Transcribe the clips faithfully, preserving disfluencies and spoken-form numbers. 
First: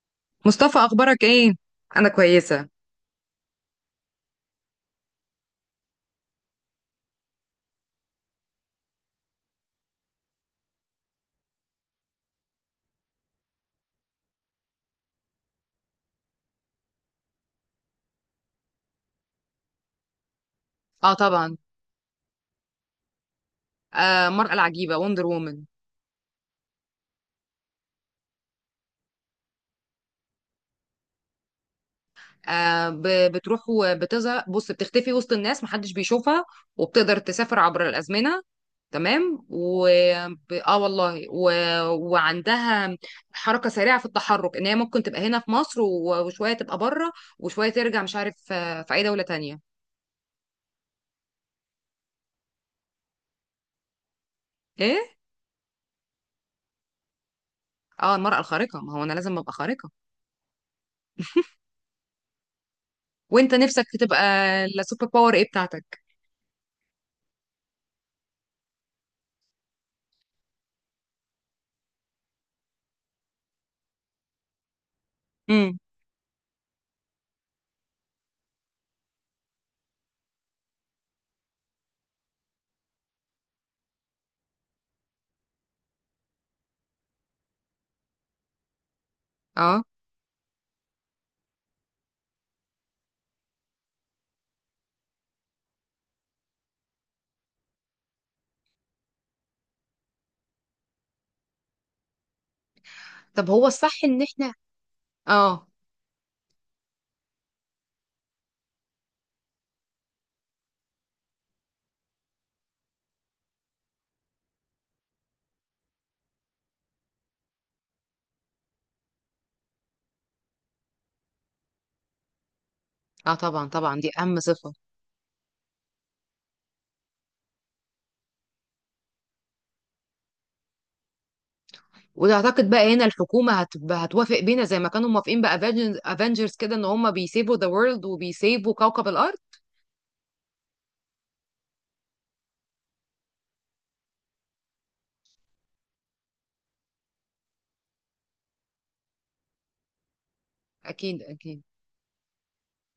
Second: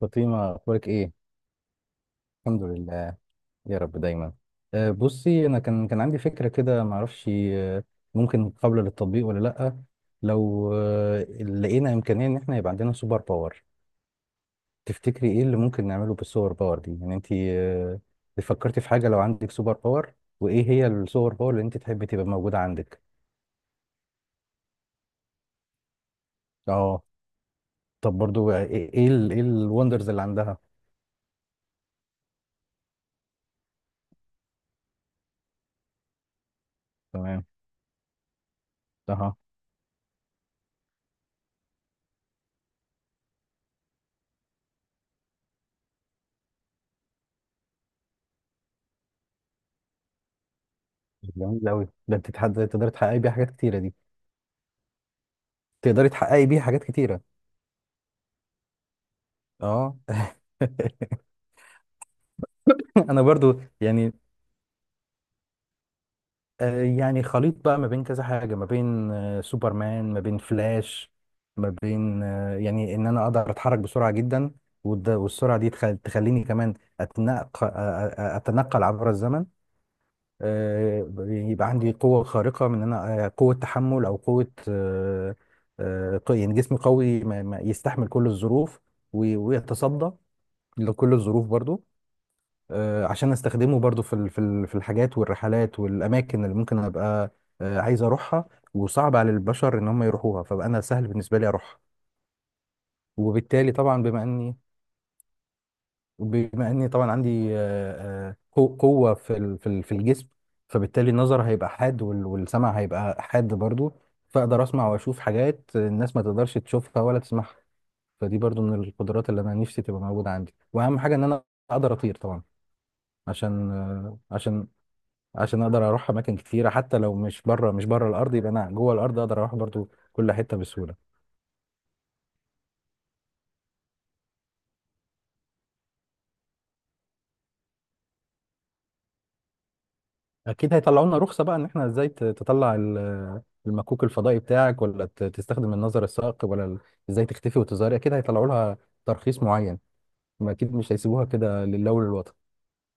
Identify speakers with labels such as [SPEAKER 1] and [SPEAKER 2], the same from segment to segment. [SPEAKER 1] فاطمة،
[SPEAKER 2] مصطفى
[SPEAKER 1] أخبارك إيه؟
[SPEAKER 2] اخبارك ايه؟ انا
[SPEAKER 1] الحمد
[SPEAKER 2] كويسه.
[SPEAKER 1] لله، يا رب دايما. أه بصي، أنا كان كان عندي فكرة كده، معرفش أه، ممكن قابلة للتطبيق ولا لأ. لو أه، لقينا إمكانية إن إحنا يبقى عندنا سوبر باور، تفتكري إيه اللي ممكن نعمله بالسوبر باور دي؟ يعني أنت أه، فكرتي في حاجة لو عندك سوبر باور؟ وإيه هي
[SPEAKER 2] اه
[SPEAKER 1] السوبر باور
[SPEAKER 2] طبعا.
[SPEAKER 1] اللي أنت تحبي تبقى موجودة عندك؟
[SPEAKER 2] آه مرأة العجيبه وندر وومن.
[SPEAKER 1] أه. طب برضو، آه، إيه إيه ال- إيه الوندرز اللي عندها؟
[SPEAKER 2] آه ب- بتروح وبتظهر، بص بتختفي وسط الناس محدش بيشوفها، وبتقدر
[SPEAKER 1] تمام.
[SPEAKER 2] تسافر عبر الازمنه.
[SPEAKER 1] أها.
[SPEAKER 2] تمام و ب- اه والله و... وعندها حركه سريعه في التحرك، ان هي ممكن تبقى هنا في مصر و... وشويه تبقى بره، وشويه ترجع، مش عارف آه، في اي دوله تانية.
[SPEAKER 1] جميل أوي ده، أنت تقدري تحققي بيها حاجات كتيرة دي،
[SPEAKER 2] ايه،
[SPEAKER 1] تقدري تحققي بيها حاجات كتيرة.
[SPEAKER 2] اه المرأة الخارقة، ما هو انا لازم ابقى خارقة.
[SPEAKER 1] اه. انا
[SPEAKER 2] وانت
[SPEAKER 1] برضو
[SPEAKER 2] نفسك
[SPEAKER 1] يعني،
[SPEAKER 2] تبقى السوبر باور ايه بتاعتك؟
[SPEAKER 1] آه، يعني خليط بقى ما بين كذا حاجه، ما بين آه، سوبرمان، ما بين فلاش، ما بين آه، يعني ان انا اقدر اتحرك بسرعه جدا. والد- والسرعه دي
[SPEAKER 2] امم.
[SPEAKER 1] تخل- تخليني كمان اتنقل، اتنقل عبر الزمن. آه، يبقى عندي قوه خارقه، من ان انا آه، قوه تحمل، او قوه آه، آه، ق- يعني جسمي قوي، ما- ما يستحمل كل الظروف وي-
[SPEAKER 2] اه
[SPEAKER 1] ويتصدى لكل الظروف برضو. آه، عشان استخدمه برضو في ال- في ال- في الحاجات والرحلات والاماكن اللي ممكن ابقى آه، عايز اروحها، وصعب على البشر ان هم يروحوها، فبقى انا سهل بالنسبه لي اروحها.
[SPEAKER 2] طب هو
[SPEAKER 1] وبالتالي طبعا
[SPEAKER 2] الصح ان
[SPEAKER 1] بما
[SPEAKER 2] احنا.
[SPEAKER 1] اني،
[SPEAKER 2] اه.
[SPEAKER 1] بما اني طبعا عندي آه، آه، قو- قوه في ال- في ال- في الجسم، فبالتالي النظر هيبقى حاد، وال- والسمع هيبقى حاد برضو. فاقدر اسمع واشوف حاجات الناس ما تقدرش تشوفها ولا تسمعها. فدي برضو من القدرات اللي انا نفسي تبقى موجوده عندي. واهم حاجه ان انا اقدر اطير طبعا،
[SPEAKER 2] اه طبعا
[SPEAKER 1] عشان
[SPEAKER 2] طبعا، دي
[SPEAKER 1] آه،
[SPEAKER 2] اهم
[SPEAKER 1] عشان
[SPEAKER 2] صفة.
[SPEAKER 1] عشان اقدر اروح اماكن كتيره. حتى لو مش بره، مش بره الارض، يبقى انا جوه الارض اقدر اروح برضو كل حته بسهوله.
[SPEAKER 2] وتعتقد بقى هنا الحكومة هتبقى هتوافق بينا زي ما كانوا موافقين بافنجرز كده، ان هم بيسيبوا ذا وورلد وبيسيبوا كوكب الارض؟
[SPEAKER 1] اكيد هيطلعوا لنا رخصه بقى، ان احنا ازاي ت- تطلع ال- المكوك الفضائي بتاعك، ولا ت- تستخدم النظر الثاقب، ولا ال- ازاي تختفي وتظهري. اكيد هيطلعوا لها ترخيص معين، ما اكيد مش
[SPEAKER 2] اكيد
[SPEAKER 1] هيسيبوها
[SPEAKER 2] اكيد.
[SPEAKER 1] كده لله وللوطن.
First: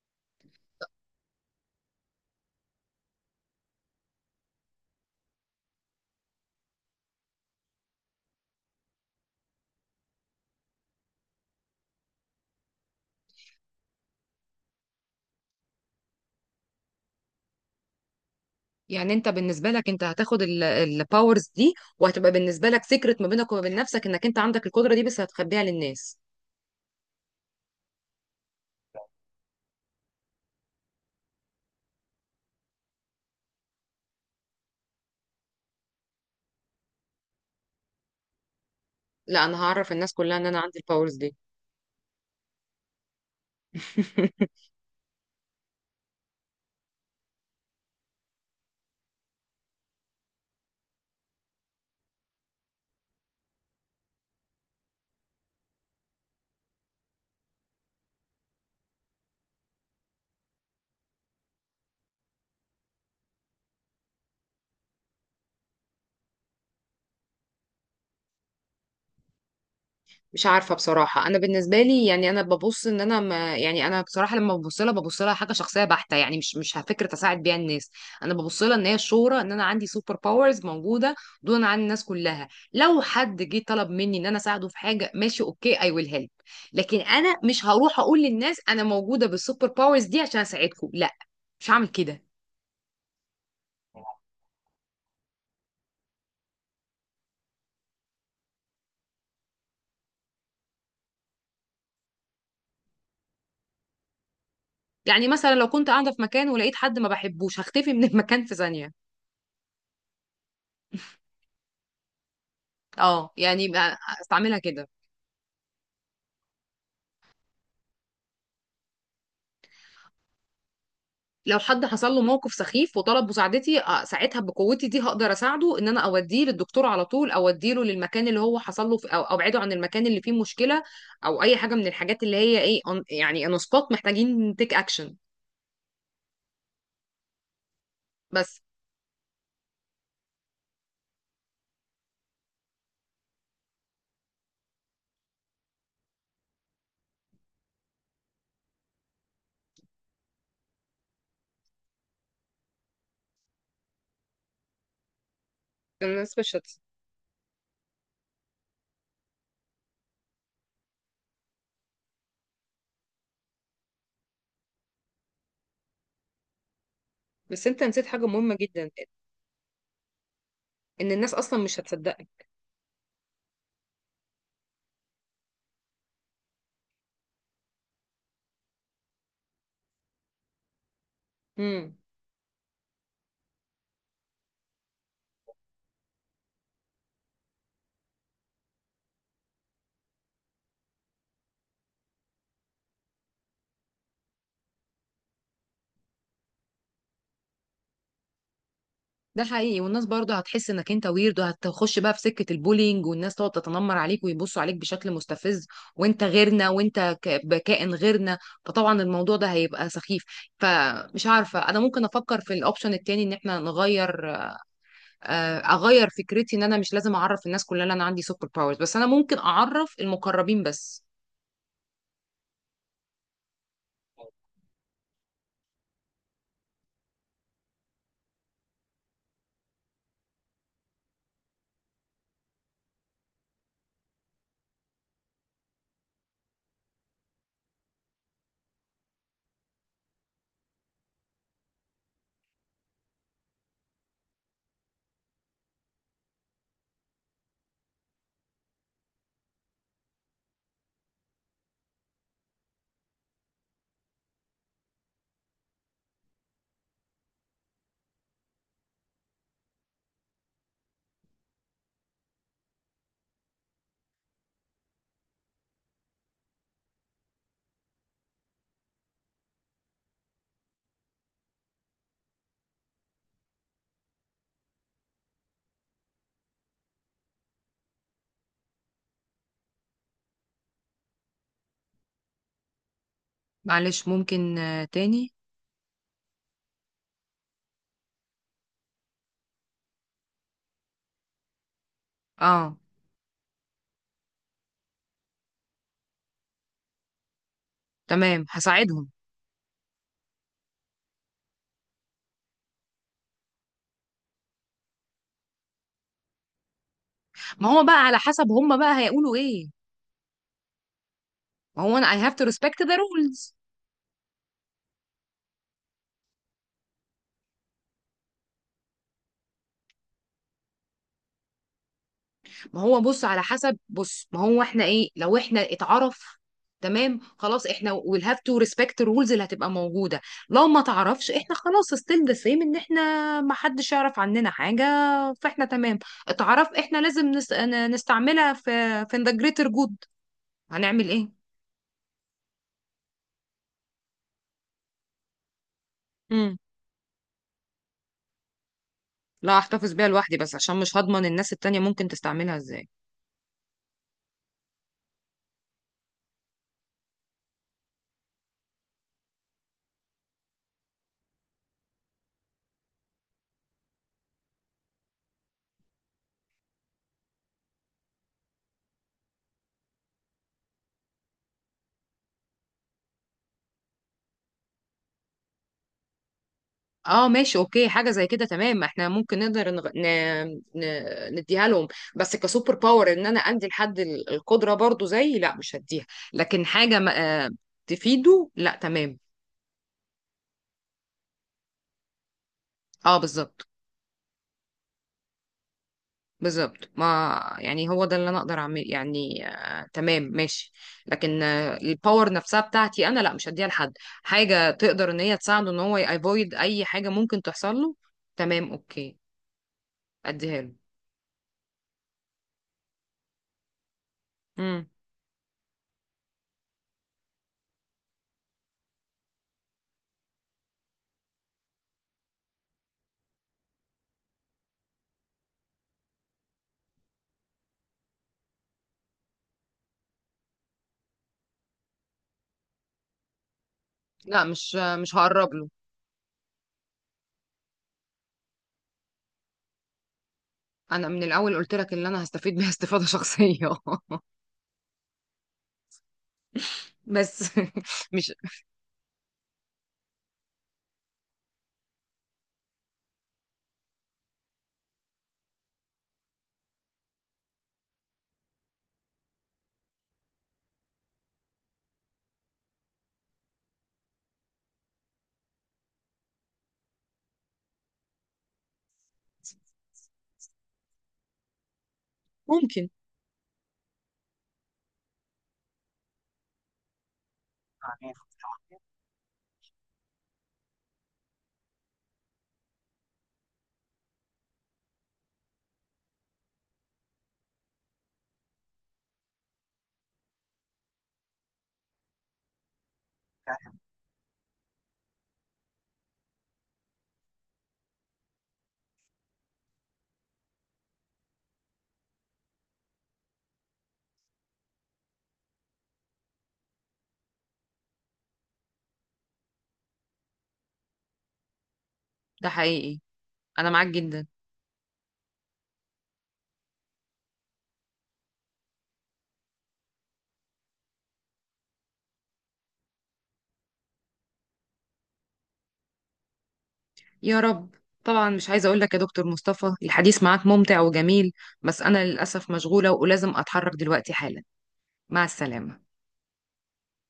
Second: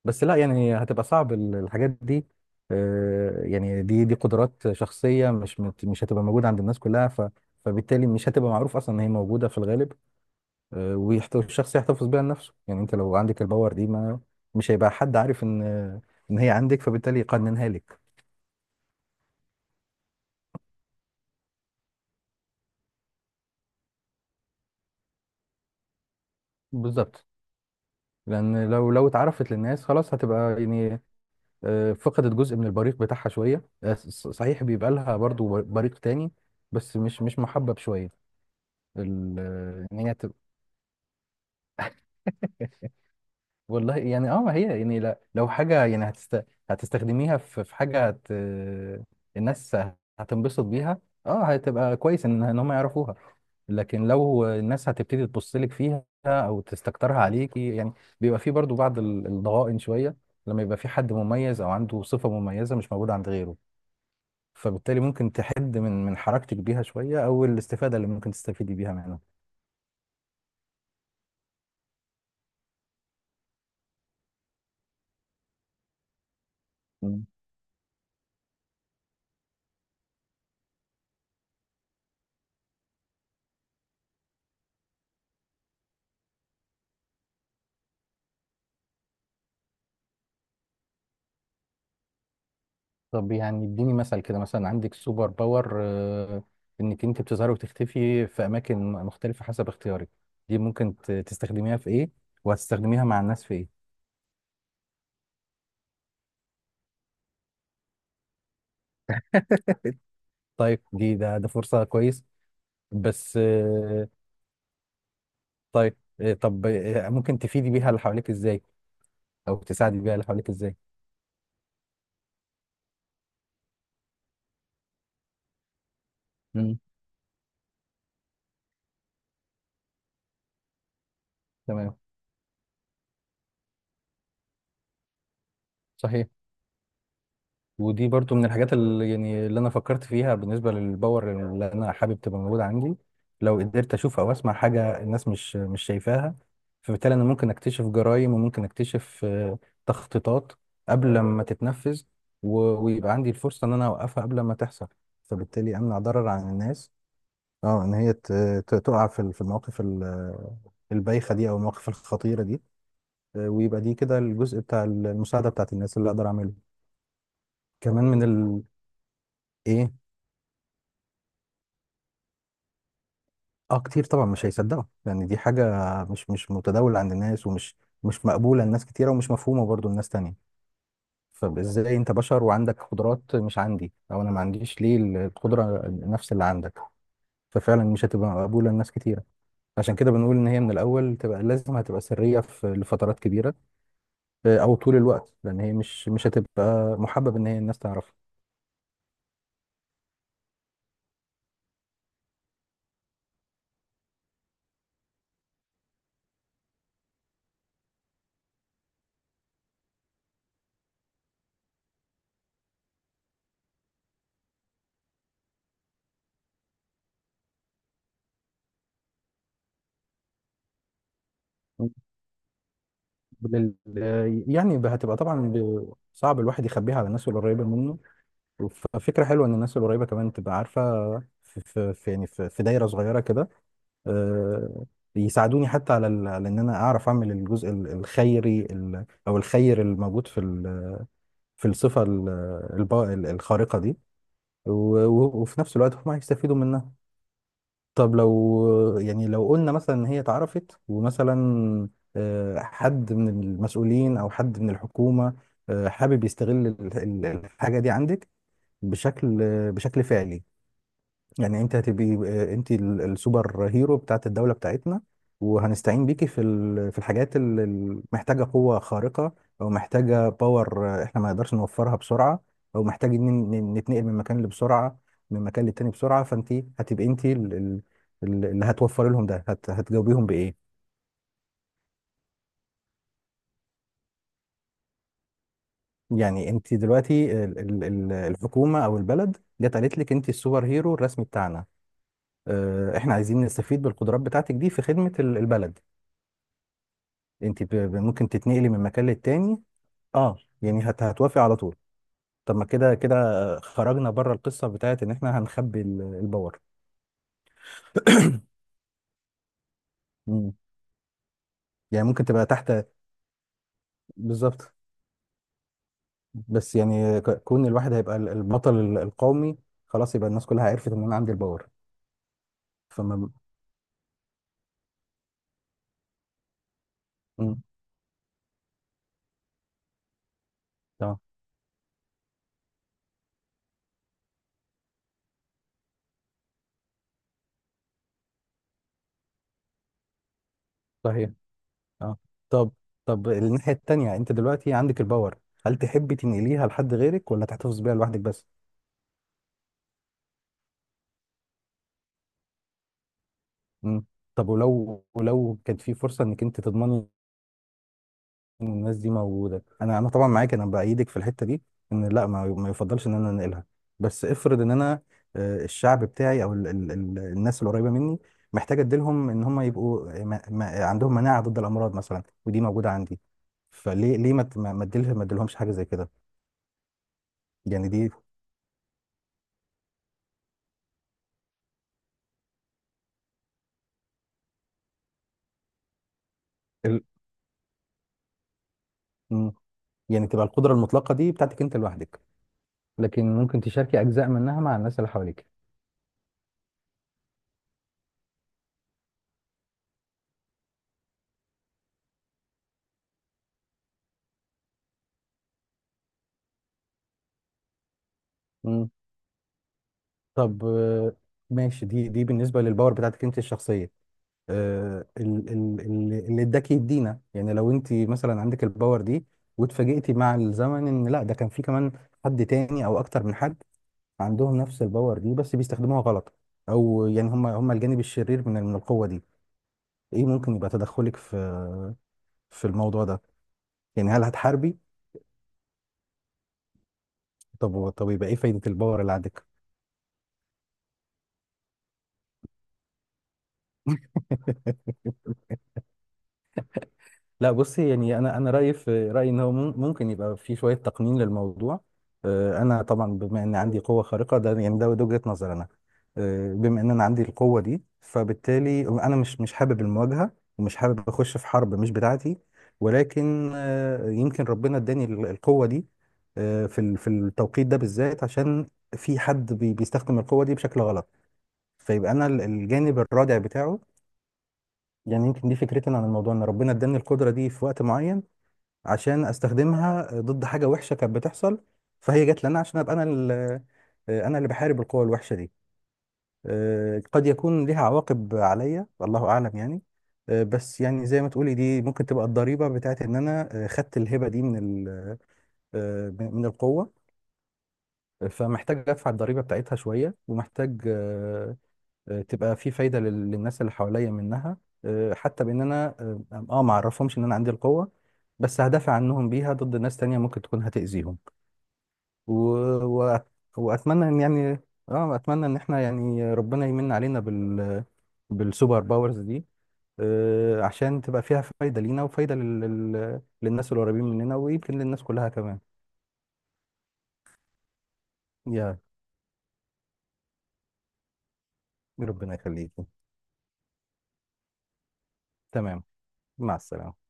[SPEAKER 1] بس لا يعني هتبقى صعب ال- الحاجات دي. آه، يعني دي دي قدرات شخصيه، مش مت- مش هتبقى موجوده عند الناس كلها. ف فبالتالي مش هتبقى معروف اصلا ان هي موجوده في الغالب. آه، ويحت- والشخص يحتفظ بيها لنفسه. يعني انت لو عندك الباور دي، ما مش هيبقى حد عارف ان، ان هي عندك، فبالتالي يقننها لك.
[SPEAKER 2] يعني انت بالنسبة لك، انت هتاخد الباورز دي وهتبقى بالنسبة لك سيكرت ما بينك وما بين نفسك، انك انت عندك القدرة دي بس هتخبيها للناس.
[SPEAKER 1] بالظبط. لان لو لو اتعرفت للناس، خلاص هتبقى يعني آه، فقدت جزء من البريق بتاعها شويه. آه، ص- صحيح بيبقى لها برضو بريق تاني، بس مش مش محبب شويه ال-
[SPEAKER 2] لا انا
[SPEAKER 1] آه،
[SPEAKER 2] هعرف
[SPEAKER 1] ان
[SPEAKER 2] الناس
[SPEAKER 1] هي تبقى.
[SPEAKER 2] كلها ان انا عندي الباورز دي.
[SPEAKER 1] والله يعني اه، ما هي يعني لا- لو حاجة يعني هتست... هتستخدميها في في حاجة هت... الناس هتنبسط بيها. اه هتبقى كويس ان ان هم يعرفوها. لكن لو الناس هتبتدي تبص لك فيها او تستكترها عليكي، يعني بيبقى في برضو بعض ال- الضغائن شوية، لما يبقى في حد مميز او عنده صفة مميزة مش موجودة عند غيره. فبالتالي ممكن تحد من من حركتك بيها شوية، او الاستفادة اللي ممكن تستفيدي بيها
[SPEAKER 2] مش عارفة بصراحة، أنا بالنسبة لي يعني أنا ببص إن أنا ما، يعني أنا بصراحة لما ببص لها، ببص لها حاجة شخصية بحتة، يعني مش مش فكرة
[SPEAKER 1] منها.
[SPEAKER 2] أساعد بيها الناس. أنا ببص لها إن هي الشهرة، إن أنا عندي سوبر باورز موجودة دون عن الناس كلها. لو حد جه طلب مني إن أنا أساعده في حاجة، ماشي أوكي، أي ويل هيلب. لكن أنا مش هروح أقول للناس أنا موجودة بالسوبر باورز دي عشان أساعدكم، لا مش هعمل كده.
[SPEAKER 1] طب يعني اديني مثل كده، مثلا عندك سوبر باور آه، انك انت بتظهري وتختفي في اماكن مختلفة حسب اختيارك. دي ممكن ت- تستخدميها في ايه؟ وهتستخدميها مع الناس في ايه؟
[SPEAKER 2] يعني مثلا لو كنت قاعدة في مكان ولقيت حد ما بحبوش، هختفي من المكان في ثانية.
[SPEAKER 1] طيب دي ده ده فرصة كويس،
[SPEAKER 2] اه
[SPEAKER 1] بس
[SPEAKER 2] يعني
[SPEAKER 1] آه،
[SPEAKER 2] استعملها كده.
[SPEAKER 1] طيب آه، طب آه، ممكن تفيدي بيها اللي حواليك ازاي، او تساعدي بيها اللي حواليك ازاي؟
[SPEAKER 2] لو حد حصل له موقف سخيف وطلب مساعدتي، آه، ساعتها بقوتي دي هقدر اساعده، ان انا اوديه
[SPEAKER 1] امم.
[SPEAKER 2] للدكتور على طول، اوديه له للمكان اللي هو حصل له في- او ابعده عن المكان اللي فيه مشكلة، او اي حاجة من
[SPEAKER 1] تمام.
[SPEAKER 2] الحاجات اللي هي ايه on- يعني اون سبوت محتاجين تيك اكشن.
[SPEAKER 1] صحيح. ودي برضو من
[SPEAKER 2] بس
[SPEAKER 1] الحاجات اللي يعني اللي انا فكرت فيها، بالنسبه للباور اللي انا حابب تبقى موجوده عندي. لو قدرت اشوف او اسمع حاجه الناس مش مش شايفاها، فبالتالي انا ممكن اكتشف جرائم، وممكن اكتشف آه، تخطيطات قبل ما تتنفذ، و- ويبقى عندي الفرصه ان انا اوقفها قبل ما تحصل، فبالتالي امنع ضرر
[SPEAKER 2] بالنسبة
[SPEAKER 1] عن
[SPEAKER 2] للشخص.
[SPEAKER 1] الناس. اه، ان هي ت- ت- تقع في ال- في المواقف ال- البايخه دي، او المواقف الخطيره دي. آه، ويبقى دي كده الجزء بتاع المساعده بتاعت الناس اللي اقدر اعمله.
[SPEAKER 2] بس انت
[SPEAKER 1] كمان
[SPEAKER 2] نسيت
[SPEAKER 1] من
[SPEAKER 2] حاجة مهمة
[SPEAKER 1] ال...
[SPEAKER 2] جدا،
[SPEAKER 1] ايه؟
[SPEAKER 2] ان الناس اصلا مش هتصدقك.
[SPEAKER 1] اه كتير طبعا مش هيصدقوا. يعني دي حاجة مش مش متداولة عند الناس، ومش مش مقبولة لناس كتيرة، ومش مفهومة برضو لناس تانية.
[SPEAKER 2] امم.
[SPEAKER 1] فازاي انت بشر وعندك قدرات مش عندي، او انا ما عنديش ليه القدرة نفس اللي عندك؟ ففعلا مش هتبقى مقبولة لناس كتيرة. عشان كده بنقول ان هي من الاول تبقى لازم هتبقى سرية في لفترات كبيرة، آه، او طول الوقت، لان هي مش مش هتبقى محبب ان هي الناس تعرفها.
[SPEAKER 2] ده حقيقي، والناس برضه هتحس انك انت ويرد، وهتخش بقى في سكة البولينج والناس تقعد تتنمر عليك ويبصوا عليك بشكل مستفز، وانت غيرنا، وانت ك- بكائن غيرنا. فطبعا الموضوع ده هيبقى سخيف. فمش عارفة، انا ممكن افكر في الاوبشن التاني ان احنا نغير. آه، اغير فكرتي ان انا مش لازم اعرف الناس كلها ان انا عندي سوبر باورز، بس انا ممكن اعرف المقربين بس.
[SPEAKER 1] بال- يعني هتبقى طبعا ب- صعب الواحد يخبيها على الناس القريبة منه، ففكرة حلوة إن الناس القريبة كمان تبقى عارفة. في, في, في يعني في, في دايرة صغيرة كده، آه، يساعدوني حتى على ال- على إن أنا أعرف أعمل الجزء ال- الخيري، ال- أو الخير الموجود في ال- في الصفة ال- الب- ال- الخارقة دي. و- و- وفي نفس الوقت هم هيستفيدوا منها. طب لو يعني لو قلنا مثلا إن هي اتعرفت، ومثلا آه، حد من المسؤولين أو حد من الحكومة آه، حابب يستغل ال- ال- الحاجة دي عندك بشكل، بشكل فعلي. يعني انت هتبقي آه، انت ال- السوبر هيرو بتاعت الدولة بتاعتنا، وهنستعين بيكي في ال- في الحاجات اللي محتاجة قوة خارقة، او محتاجة باور احنا ما نقدرش نوفرها بسرعة، او محتاجين ن- ن- نتنقل من مكان لبسرعة، من مكان للتاني بسرعة. فانت هتبقي انت ال- ال- ال- اللي هتوفري لهم ده، هت- هتجاوبيهم بإيه؟
[SPEAKER 2] معلش ممكن آه، تاني؟
[SPEAKER 1] يعني انت دلوقتي ال- ال- ال- الحكومة او البلد جت قالت لك انت السوبر هيرو الرسمي بتاعنا.
[SPEAKER 2] اه
[SPEAKER 1] اه، احنا عايزين نستفيد بالقدرات بتاعتك دي في خدمة ال- البلد، انت ب- ب- ممكن
[SPEAKER 2] تمام
[SPEAKER 1] تتنقلي من مكان
[SPEAKER 2] هساعدهم.
[SPEAKER 1] للتاني. اه يعني هت هتوافقي على طول؟ طب ما كده كده خرجنا بره القصه بتاعت ان احنا هنخبي ال- الباور.
[SPEAKER 2] ما هو بقى على حسب هم بقى هيقولوا ايه.
[SPEAKER 1] مم.
[SPEAKER 2] ما هو
[SPEAKER 1] يعني
[SPEAKER 2] انا I
[SPEAKER 1] ممكن
[SPEAKER 2] have to
[SPEAKER 1] تبقى تحت.
[SPEAKER 2] respect the rules.
[SPEAKER 1] بالظبط. بس يعني ك- كون الواحد هيبقى ال- البطل ال- القومي، خلاص يبقى الناس كلها عرفت ان انا عندي الباور.
[SPEAKER 2] ما هو بص،
[SPEAKER 1] فما.
[SPEAKER 2] على حسب، بص ما هو احنا ايه لو احنا اتعرف. تمام
[SPEAKER 1] مم.
[SPEAKER 2] خلاص احنا we'll have to respect الرولز اللي هتبقى موجودة. لو ما
[SPEAKER 1] تمام.
[SPEAKER 2] تعرفش احنا خلاص still the same، ان احنا ما حدش يعرف عننا حاجة. فاحنا تمام. اتعرف احنا لازم نس... ن- نستعملها في في the greater good. هنعمل
[SPEAKER 1] صحيح.
[SPEAKER 2] ايه؟
[SPEAKER 1] اه. طب، طب الناحيه التانيه، انت دلوقتي عندك الباور، هل تحبي
[SPEAKER 2] امم.
[SPEAKER 1] تنقليها لحد غيرك، ولا تحتفظ بيها لوحدك بس؟
[SPEAKER 2] لا احتفظ بيها لوحدي بس، عشان مش هضمن الناس التانية ممكن تستعملها ازاي.
[SPEAKER 1] مم. طب ولو ولو كانت في فرصه انك انت تضمني ان الناس دي موجوده، انا انا طبعا معاك، انا بايدك في الحته دي، ان لا ما, ما يفضلش ان انا انقلها. بس افرض ان انا آه، الشعب بتاعي او ال ال ال الناس القريبه مني، محتاج اديلهم ان هم يبقوا آه، ما ما عندهم مناعه ضد الامراض مثلا، ودي موجوده عندي. فليه، ليه ما ت- ما ما اديلهم ما اديلهمش حاجه زي كده؟
[SPEAKER 2] اه ماشي اوكي،
[SPEAKER 1] يعني دي
[SPEAKER 2] حاجه زي كده تمام، احنا ممكن نقدر نغ... ن... ن... نديها لهم. بس كسوبر باور ان انا عندي لحد ال- القدره برضو زي، لا مش هديها. لكن حاجه
[SPEAKER 1] ال.
[SPEAKER 2] ما... آه، تفيده، لا تمام.
[SPEAKER 1] مم. يعني تبقى القدره المطلقه دي بتاعتك انت لوحدك،
[SPEAKER 2] اه
[SPEAKER 1] لكن ممكن
[SPEAKER 2] بالظبط.
[SPEAKER 1] تشاركي اجزاء منها مع الناس اللي حواليك.
[SPEAKER 2] بالظبط، ما يعني هو ده اللي انا اقدر اعمل، يعني آه تمام ماشي. لكن آه الباور نفسها بتاعتي انا لا مش هديها لحد. حاجه تقدر ان هي تساعده ان هو يأفويد اي حاجه ممكن تحصل له، تمام
[SPEAKER 1] مم.
[SPEAKER 2] اوكي اديها
[SPEAKER 1] طب
[SPEAKER 2] له.
[SPEAKER 1] آه، ماشي، دي دي بالنسبه للباور بتاعتك انت الشخصيه.
[SPEAKER 2] مم.
[SPEAKER 1] آه، ال- ال- ال- اللي اداك يدينا، يعني لو انت مثلا عندك الباور دي واتفاجئتي مع الزمن ان لا، ده كان في كمان حد تاني او اكتر من حد عندهم نفس الباور دي، بس بيستخدموها غلط، او يعني هم هم الجانب الشرير من من القوة دي، ايه ممكن يبقى تدخلك في في الموضوع ده؟ يعني هل
[SPEAKER 2] لا مش
[SPEAKER 1] هتحاربي؟
[SPEAKER 2] آه، مش هقرب له.
[SPEAKER 1] طب طب يبقى ايه فايدة الباور اللي عندك؟
[SPEAKER 2] انا من الاول قلت لك ان انا هستفيد بيها استفادة شخصية. بس
[SPEAKER 1] لا بصي، يعني
[SPEAKER 2] مش
[SPEAKER 1] انا انا رايي، في رايي ان هو مم- ممكن يبقى في شويه تقنين للموضوع. آه، انا طبعا بما ان عندي قوه خارقه، ده يعني ده ده وجهه نظر انا، آه، بما ان انا عندي القوه دي، فبالتالي انا مش مش حابب المواجهه، ومش حابب اخش في حرب مش بتاعتي. ولكن آه، يمكن ربنا اداني ال- القوه دي آه، في ال- في التوقيت ده بالذات، عشان في حد بي- بيستخدم القوه دي بشكل غلط، فيبقى انا ال-
[SPEAKER 2] ممكن.
[SPEAKER 1] الجانب الرادع بتاعه. يعني يمكن دي فكرتي أنا عن الموضوع، ان ربنا اداني القدره دي في وقت معين عشان استخدمها ضد حاجه وحشه كانت بتحصل، فهي جت لنا عشان ابقى انا ال- آه، انا اللي بحارب القوى الوحشه دي. آه، قد يكون ليها عواقب عليا، الله اعلم يعني. آه، بس يعني زي ما تقولي، دي ممكن تبقى الضريبه بتاعت ان انا آه، خدت الهبه دي من ال- آه، من القوه، فمحتاج ادفع الضريبه بتاعتها شويه. ومحتاج آه، آه، تبقى في فايدة لل- للناس اللي حواليا منها، آه، حتى بان انا اه آه، ما اعرفهمش ان انا عندي القوة، بس هدافع عنهم بيها ضد ناس تانية ممكن تكون هتأذيهم. و...
[SPEAKER 2] ده حقيقي.
[SPEAKER 1] و...
[SPEAKER 2] انا معاك
[SPEAKER 1] واتمنى ان
[SPEAKER 2] جدا.
[SPEAKER 1] يعني، اه اتمنى ان احنا يعني ربنا يمن علينا بال بالسوبر باورز دي، آه، عشان تبقى فيها فايدة لينا، وفايدة لل... لل- للناس القريبين مننا، ويمكن للناس كلها كمان.
[SPEAKER 2] يا رب. طبعا مش عايزه
[SPEAKER 1] يا.
[SPEAKER 2] اقول لك، يا دكتور مصطفى الحديث معاك ممتع وجميل، بس انا
[SPEAKER 1] ربنا
[SPEAKER 2] للاسف
[SPEAKER 1] يخليكم.
[SPEAKER 2] مشغوله ولازم اتحرك دلوقتي حالا. مع
[SPEAKER 1] تمام.
[SPEAKER 2] السلامه.
[SPEAKER 1] مع السلامة.